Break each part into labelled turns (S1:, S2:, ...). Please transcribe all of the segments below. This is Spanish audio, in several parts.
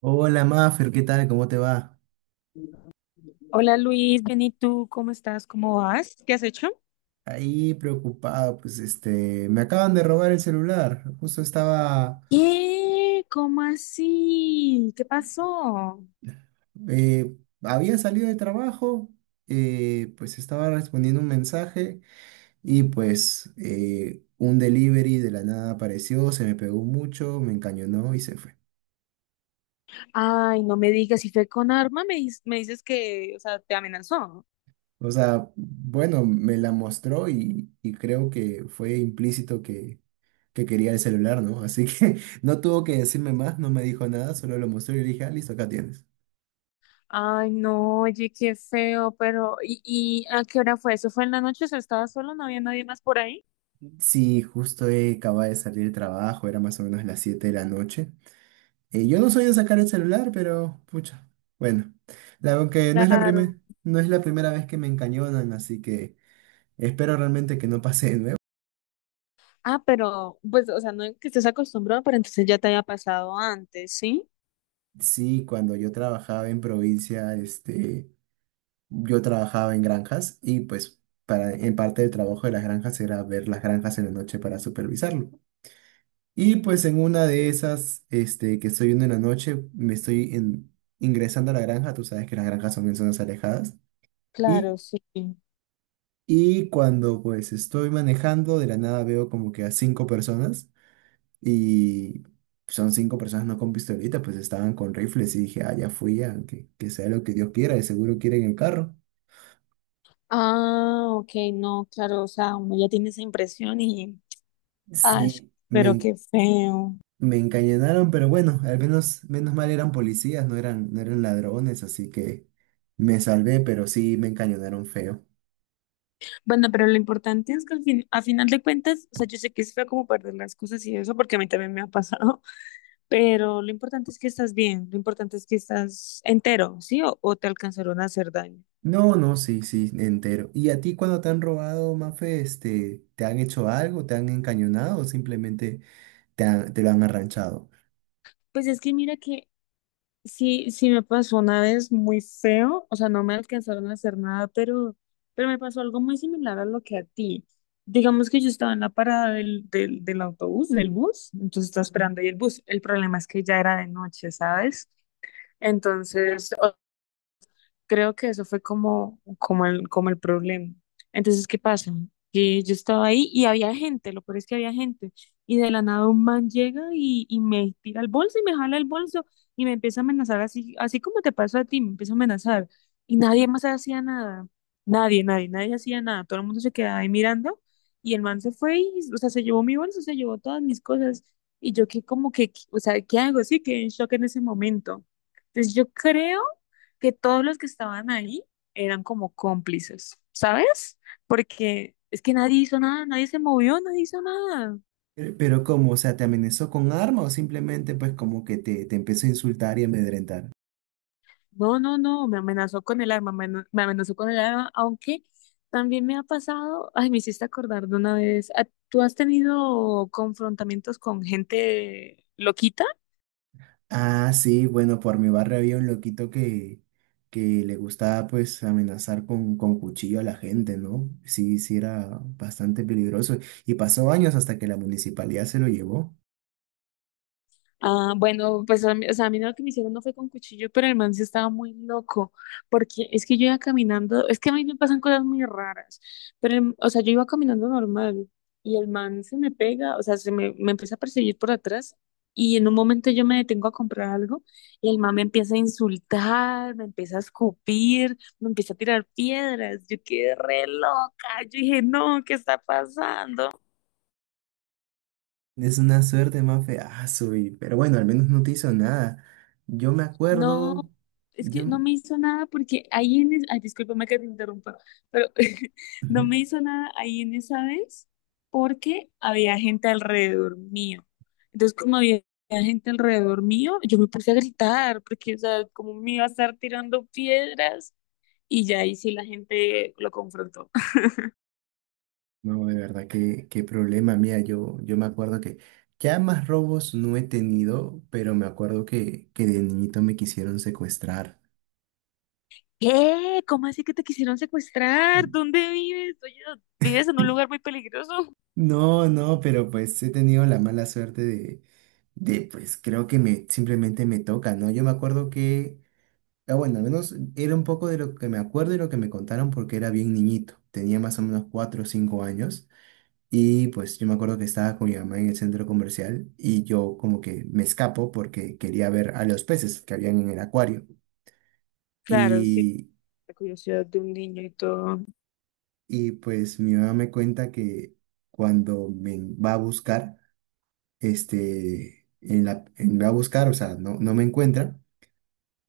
S1: Hola Maffer, ¿qué tal? ¿Cómo te va?
S2: Hola Luis, bien, ¿y tú? ¿Cómo estás? ¿Cómo vas? ¿Qué has hecho?
S1: Ahí preocupado, pues me acaban de robar el celular.
S2: ¿Qué? ¿Cómo así? ¿Qué pasó?
S1: Eh, Había salido de trabajo, pues estaba respondiendo un mensaje y pues un delivery de la nada apareció, se me pegó mucho, me encañonó y se fue.
S2: Ay, no me digas, si fue con arma, me dices que, o sea, te amenazó.
S1: O sea, bueno, me la mostró y creo que fue implícito que quería el celular, ¿no? Así que no tuvo que decirme más, no me dijo nada, solo lo mostró y le dije, ah, listo, acá tienes.
S2: Ay, no, oye, qué feo, pero ¿y a qué hora fue? ¿Eso fue en la noche? ¿O sea, estabas solo? ¿No había nadie más por ahí?
S1: Sí, justo acababa de salir del trabajo, era más o menos las 7 de la noche. Yo no soy de sacar el celular, pero pucha, bueno, aunque
S2: Claro.
S1: no es la primera vez que me encañonan, así que espero realmente que no pase de nuevo.
S2: Ah, pero, pues, o sea, no es que estés acostumbrado, pero entonces ya te había pasado antes, ¿sí?
S1: Sí, cuando yo trabajaba en provincia, yo trabajaba en granjas y pues en parte del trabajo de las granjas era ver las granjas en la noche para supervisarlo. Y pues en una de esas, que estoy viendo en la noche, ingresando a la granja. Tú sabes que las granjas son en zonas alejadas,
S2: Claro,
S1: y,
S2: sí.
S1: y cuando pues estoy manejando, de la nada veo como que a 5 personas, y son 5 personas no con pistolita, pues estaban con rifles, y dije, ah, ya fui, ya, que sea lo que Dios quiera, de seguro quieren el carro.
S2: Ah, ok, no, claro, o sea, uno ya tiene esa impresión y. Ay,
S1: Sí,
S2: pero
S1: me,
S2: qué feo.
S1: Me encañonaron, pero bueno, al menos, menos mal eran policías, no eran ladrones, así que me salvé, pero sí me encañonaron feo.
S2: Bueno, pero lo importante es que al fin, a final de cuentas, o sea, yo sé que es feo como perder las cosas y eso, porque a mí también me ha pasado, pero lo importante es que estás bien, lo importante es que estás entero, ¿sí? O te alcanzaron a hacer daño.
S1: No, no, sí, sí, entero. ¿Y a ti cuando te han robado, Mafe, te han hecho algo, te han encañonado o simplemente te lo han arranchado?
S2: Pues es que mira que sí, sí me pasó una vez muy feo, o sea, no me alcanzaron a hacer nada, pero me pasó algo muy similar a lo que a ti. Digamos que yo estaba en la parada del autobús, del bus, entonces estaba esperando ahí el bus. El problema es que ya era de noche, ¿sabes? Entonces, creo que eso fue como, como el problema. Entonces, ¿qué pasa? Que yo estaba ahí y había gente, lo peor es que había gente. Y de la nada un man llega y me tira el bolso y me jala el bolso y me empieza a amenazar así, así como te pasó a ti, me empieza a amenazar. Y nadie más hacía nada. Nadie, nadie, nadie hacía nada. Todo el mundo se quedaba ahí mirando y el man se fue y, o sea, se llevó mi bolso, se llevó todas mis cosas. Y yo que como que, o sea, ¿qué hago? Sí, quedé en shock en ese momento. Entonces yo creo que todos los que estaban ahí eran como cómplices, ¿sabes? Porque es que nadie hizo nada, nadie se movió, nadie hizo nada.
S1: Pero, ¿cómo? O sea, ¿te amenazó con arma o simplemente pues como que te empezó a insultar y amedrentar?
S2: No, no, no, me amenazó con el arma, me amenazó con el arma, aunque también me ha pasado, ay, me hiciste acordar de una vez, ¿a- ¿tú has tenido confrontamientos con gente loquita?
S1: Ah, sí, bueno, por mi barrio había un loquito que le gustaba pues amenazar con cuchillo a la gente, ¿no? Sí, sí era bastante peligroso y pasó años hasta que la municipalidad se lo llevó.
S2: Ah, bueno, pues a mí, o sea, a mí lo que me hicieron no fue con cuchillo, pero el man sí estaba muy loco, porque es que yo iba caminando, es que a mí me pasan cosas muy raras, pero, el- o sea, yo iba caminando normal y el man se me pega, o sea, me empieza a perseguir por atrás y en un momento yo me detengo a comprar algo y el man me empieza a insultar, me empieza a escupir, me empieza a tirar piedras, yo quedé re loca, yo dije, no, ¿qué está pasando?
S1: Es una suerte más fea, pero bueno, al menos no te hizo nada. Yo me
S2: No,
S1: acuerdo,
S2: es
S1: yo,
S2: que no me hizo nada porque ahí en... es- Ay, discúlpame que te interrumpa, pero no me hizo nada ahí en esa vez porque había gente alrededor mío. Entonces, como había gente alrededor mío, yo me puse a gritar porque, o sea, como me iba a estar tirando piedras y ya ahí sí la gente lo confrontó.
S1: No, de verdad, qué problema, mía, yo me acuerdo que ya más robos no he tenido, pero me acuerdo que de niñito me quisieron secuestrar.
S2: ¿Qué? ¿Cómo así que te quisieron secuestrar? ¿Dónde vives? Oye, ¿vives en un lugar muy peligroso?
S1: No, no, pero pues he tenido la mala suerte de pues creo que me simplemente me toca, ¿no? Yo me acuerdo que, Ah, bueno, al menos era un poco de lo que me acuerdo y lo que me contaron porque era bien niñito, tenía más o menos 4 o 5 años y pues yo me acuerdo que estaba con mi mamá en el centro comercial y yo como que me escapo porque quería ver a los peces que habían en el acuario
S2: Claro, sí,
S1: y,
S2: la curiosidad de un niño y todo.
S1: y pues mi mamá me cuenta que cuando me va a buscar, me va a buscar, o sea, no me encuentra.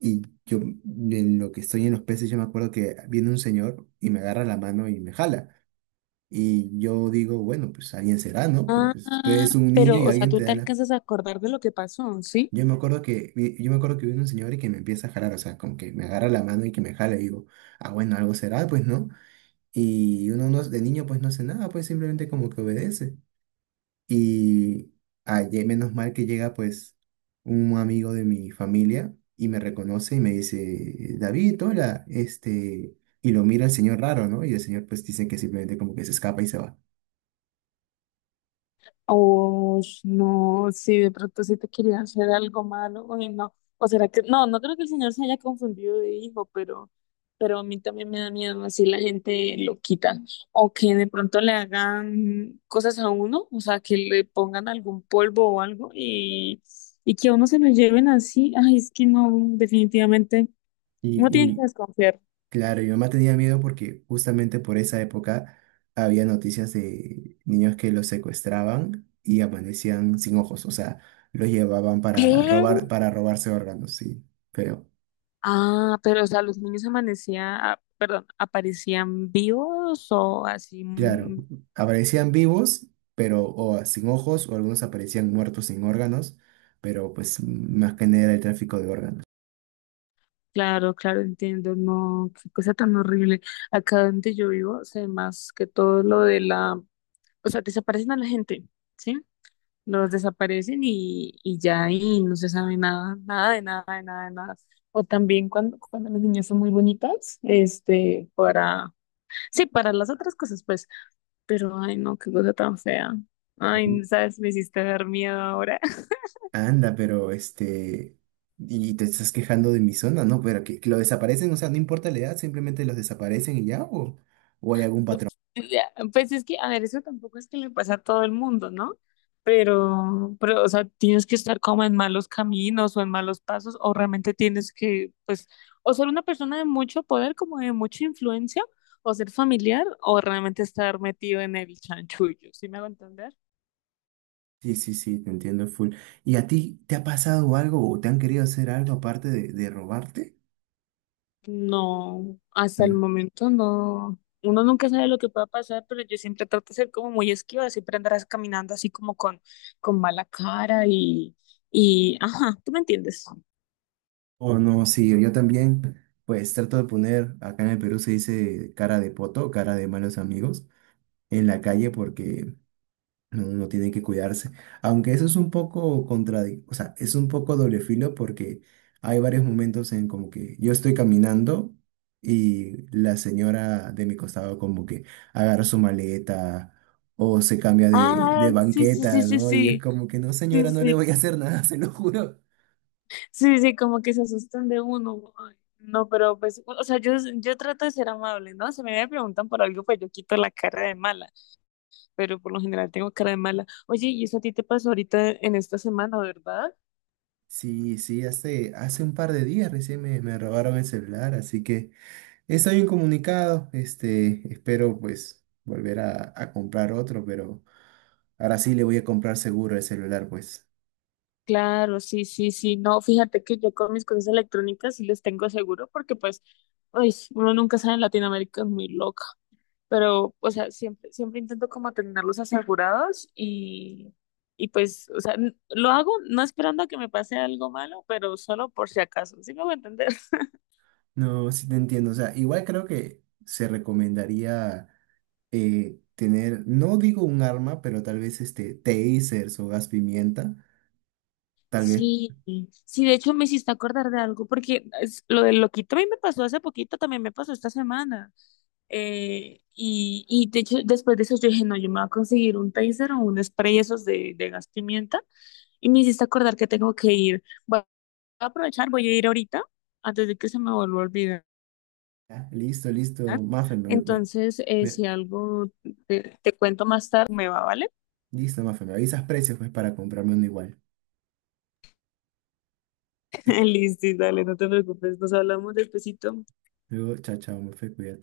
S1: Y yo, en lo que estoy en los peces, yo me acuerdo que viene un señor y me agarra la mano y me jala. Y yo digo, bueno, pues alguien será, ¿no?
S2: Ah,
S1: Porque tú eres un niño
S2: pero,
S1: y
S2: o sea,
S1: alguien
S2: tú
S1: te
S2: te
S1: da la...
S2: alcanzas a acordar de lo que pasó, ¿sí?
S1: Yo me acuerdo yo me acuerdo que viene un señor y que me empieza a jalar, o sea, como que me agarra la mano y que me jala. Y digo, ah, bueno, algo será, pues, ¿no? Y uno no, de niño, pues, no hace nada, pues, simplemente como que obedece. Y ayer, menos mal que llega pues un amigo de mi familia y me reconoce y me dice, David, hola, y lo mira el señor raro, ¿no? Y el señor pues dice que simplemente como que se escapa y se va.
S2: O no, si de pronto sí te quería hacer algo malo, o no. O será que, no, no creo que el señor se haya confundido de hijo, pero a mí también me da miedo así la gente lo quita. O que de pronto le hagan cosas a uno, o sea, que le pongan algún polvo o algo y que a uno se lo lleven así. Ay, es que no, definitivamente, no tiene que
S1: Y
S2: desconfiar.
S1: claro, mi mamá tenía miedo porque justamente por esa época había noticias de niños que los secuestraban y amanecían sin ojos, o sea, los llevaban para
S2: ¿Qué?
S1: robar, para robarse órganos, sí, feo.
S2: Ah, pero o sea, los niños amanecían, ah, perdón, aparecían vivos o así.
S1: Claro,
S2: Mm,
S1: aparecían vivos, pero o sin ojos, o algunos aparecían muertos sin órganos, pero pues más que nada era el tráfico de órganos.
S2: claro, claro, entiendo. No, qué cosa tan horrible. Acá donde yo vivo, sé más que todo lo de la, o sea, desaparecen a la gente, ¿sí? Los desaparecen y ya y no se sabe nada, nada de nada, de nada, de nada. O también cuando las niñas son muy bonitas, este, para, sí, para las otras cosas, pues. Pero, ay, no, qué cosa tan fea.
S1: Ujú.
S2: Ay, sabes, me hiciste ver miedo ahora.
S1: Anda, pero y te estás quejando de mi zona, ¿no? Pero que lo desaparecen, o sea, no importa la edad, simplemente los desaparecen y ya, o hay algún patrón.
S2: Ya, pues es que, a ver, eso tampoco es que le pasa a todo el mundo, ¿no? Pero, o sea, tienes que estar como en malos caminos o en malos pasos, o realmente tienes que, pues, o ser una persona de mucho poder, como de mucha influencia, o ser familiar, o realmente estar metido en el chanchullo, ¿sí me hago entender?
S1: Sí, sí, sí, te entiendo full. ¿Y a ti te ha pasado algo o te han querido hacer algo aparte de robarte?
S2: No, hasta el momento no. Uno nunca sabe lo que pueda pasar, pero yo siempre trato de ser como muy esquiva, siempre andarás caminando así como con mala cara y, ajá, ¿tú me entiendes?
S1: Oh, no, sí, yo también, pues trato de poner, acá en el Perú se dice cara de poto, cara de malos amigos, en la calle porque no, uno tiene que cuidarse. Aunque eso es un poco contradictorio, o sea, es un poco doble filo porque hay varios momentos en como que yo estoy caminando y la señora de mi costado como que agarra su maleta o se cambia
S2: Ah,
S1: de
S2: sí, sí, sí,
S1: banqueta,
S2: sí,
S1: ¿no? Y es
S2: sí,
S1: como que no,
S2: sí,
S1: señora, no le
S2: sí,
S1: voy a hacer nada, se lo juro.
S2: sí, sí, como que se asustan de uno. Ay, no, pero pues, o sea, yo trato de ser amable, ¿no? Si me preguntan por algo, pues yo quito la cara de mala, pero por lo general tengo cara de mala. Oye, y eso a ti te pasó ahorita en esta semana, ¿verdad?
S1: Sí, sí, hace un par de días recién me robaron el celular, así que estoy incomunicado. Espero pues volver a comprar otro, pero ahora sí le voy a comprar seguro el celular, pues.
S2: Claro, sí, sí, sí. No, fíjate que yo con mis cosas electrónicas sí les tengo seguro porque pues, ay, uno nunca sabe en Latinoamérica, es muy loca. Pero, o sea, siempre, siempre intento como tenerlos asegurados y pues, o sea, n- lo hago no esperando a que me pase algo malo, pero solo por si acaso. ¿Sí me voy a entender?
S1: No, sí te entiendo. O sea, igual creo que se recomendaría tener, no digo un arma, pero tal vez este tasers o gas pimienta. Tal vez.
S2: Sí, sí, de hecho me hiciste acordar de algo, porque es- lo del loquito a mí me pasó hace poquito, también me pasó esta semana. Y de hecho, después de eso yo dije, no, yo me voy a conseguir un taser o un spray esos de gas pimienta. Y me hiciste acordar que tengo que ir. Voy a aprovechar, voy a ir ahorita, antes de que se me vuelva a olvidar.
S1: Ya, listo, listo, Mafe,
S2: Entonces,
S1: me-
S2: si algo te cuento más tarde, me va, ¿vale?
S1: listo, Mafe, me avisas precios pues para comprarme uno igual.
S2: Listo, dale, no te preocupes, nos hablamos despacito.
S1: Luego, chao, chao, Mefe, cuídate.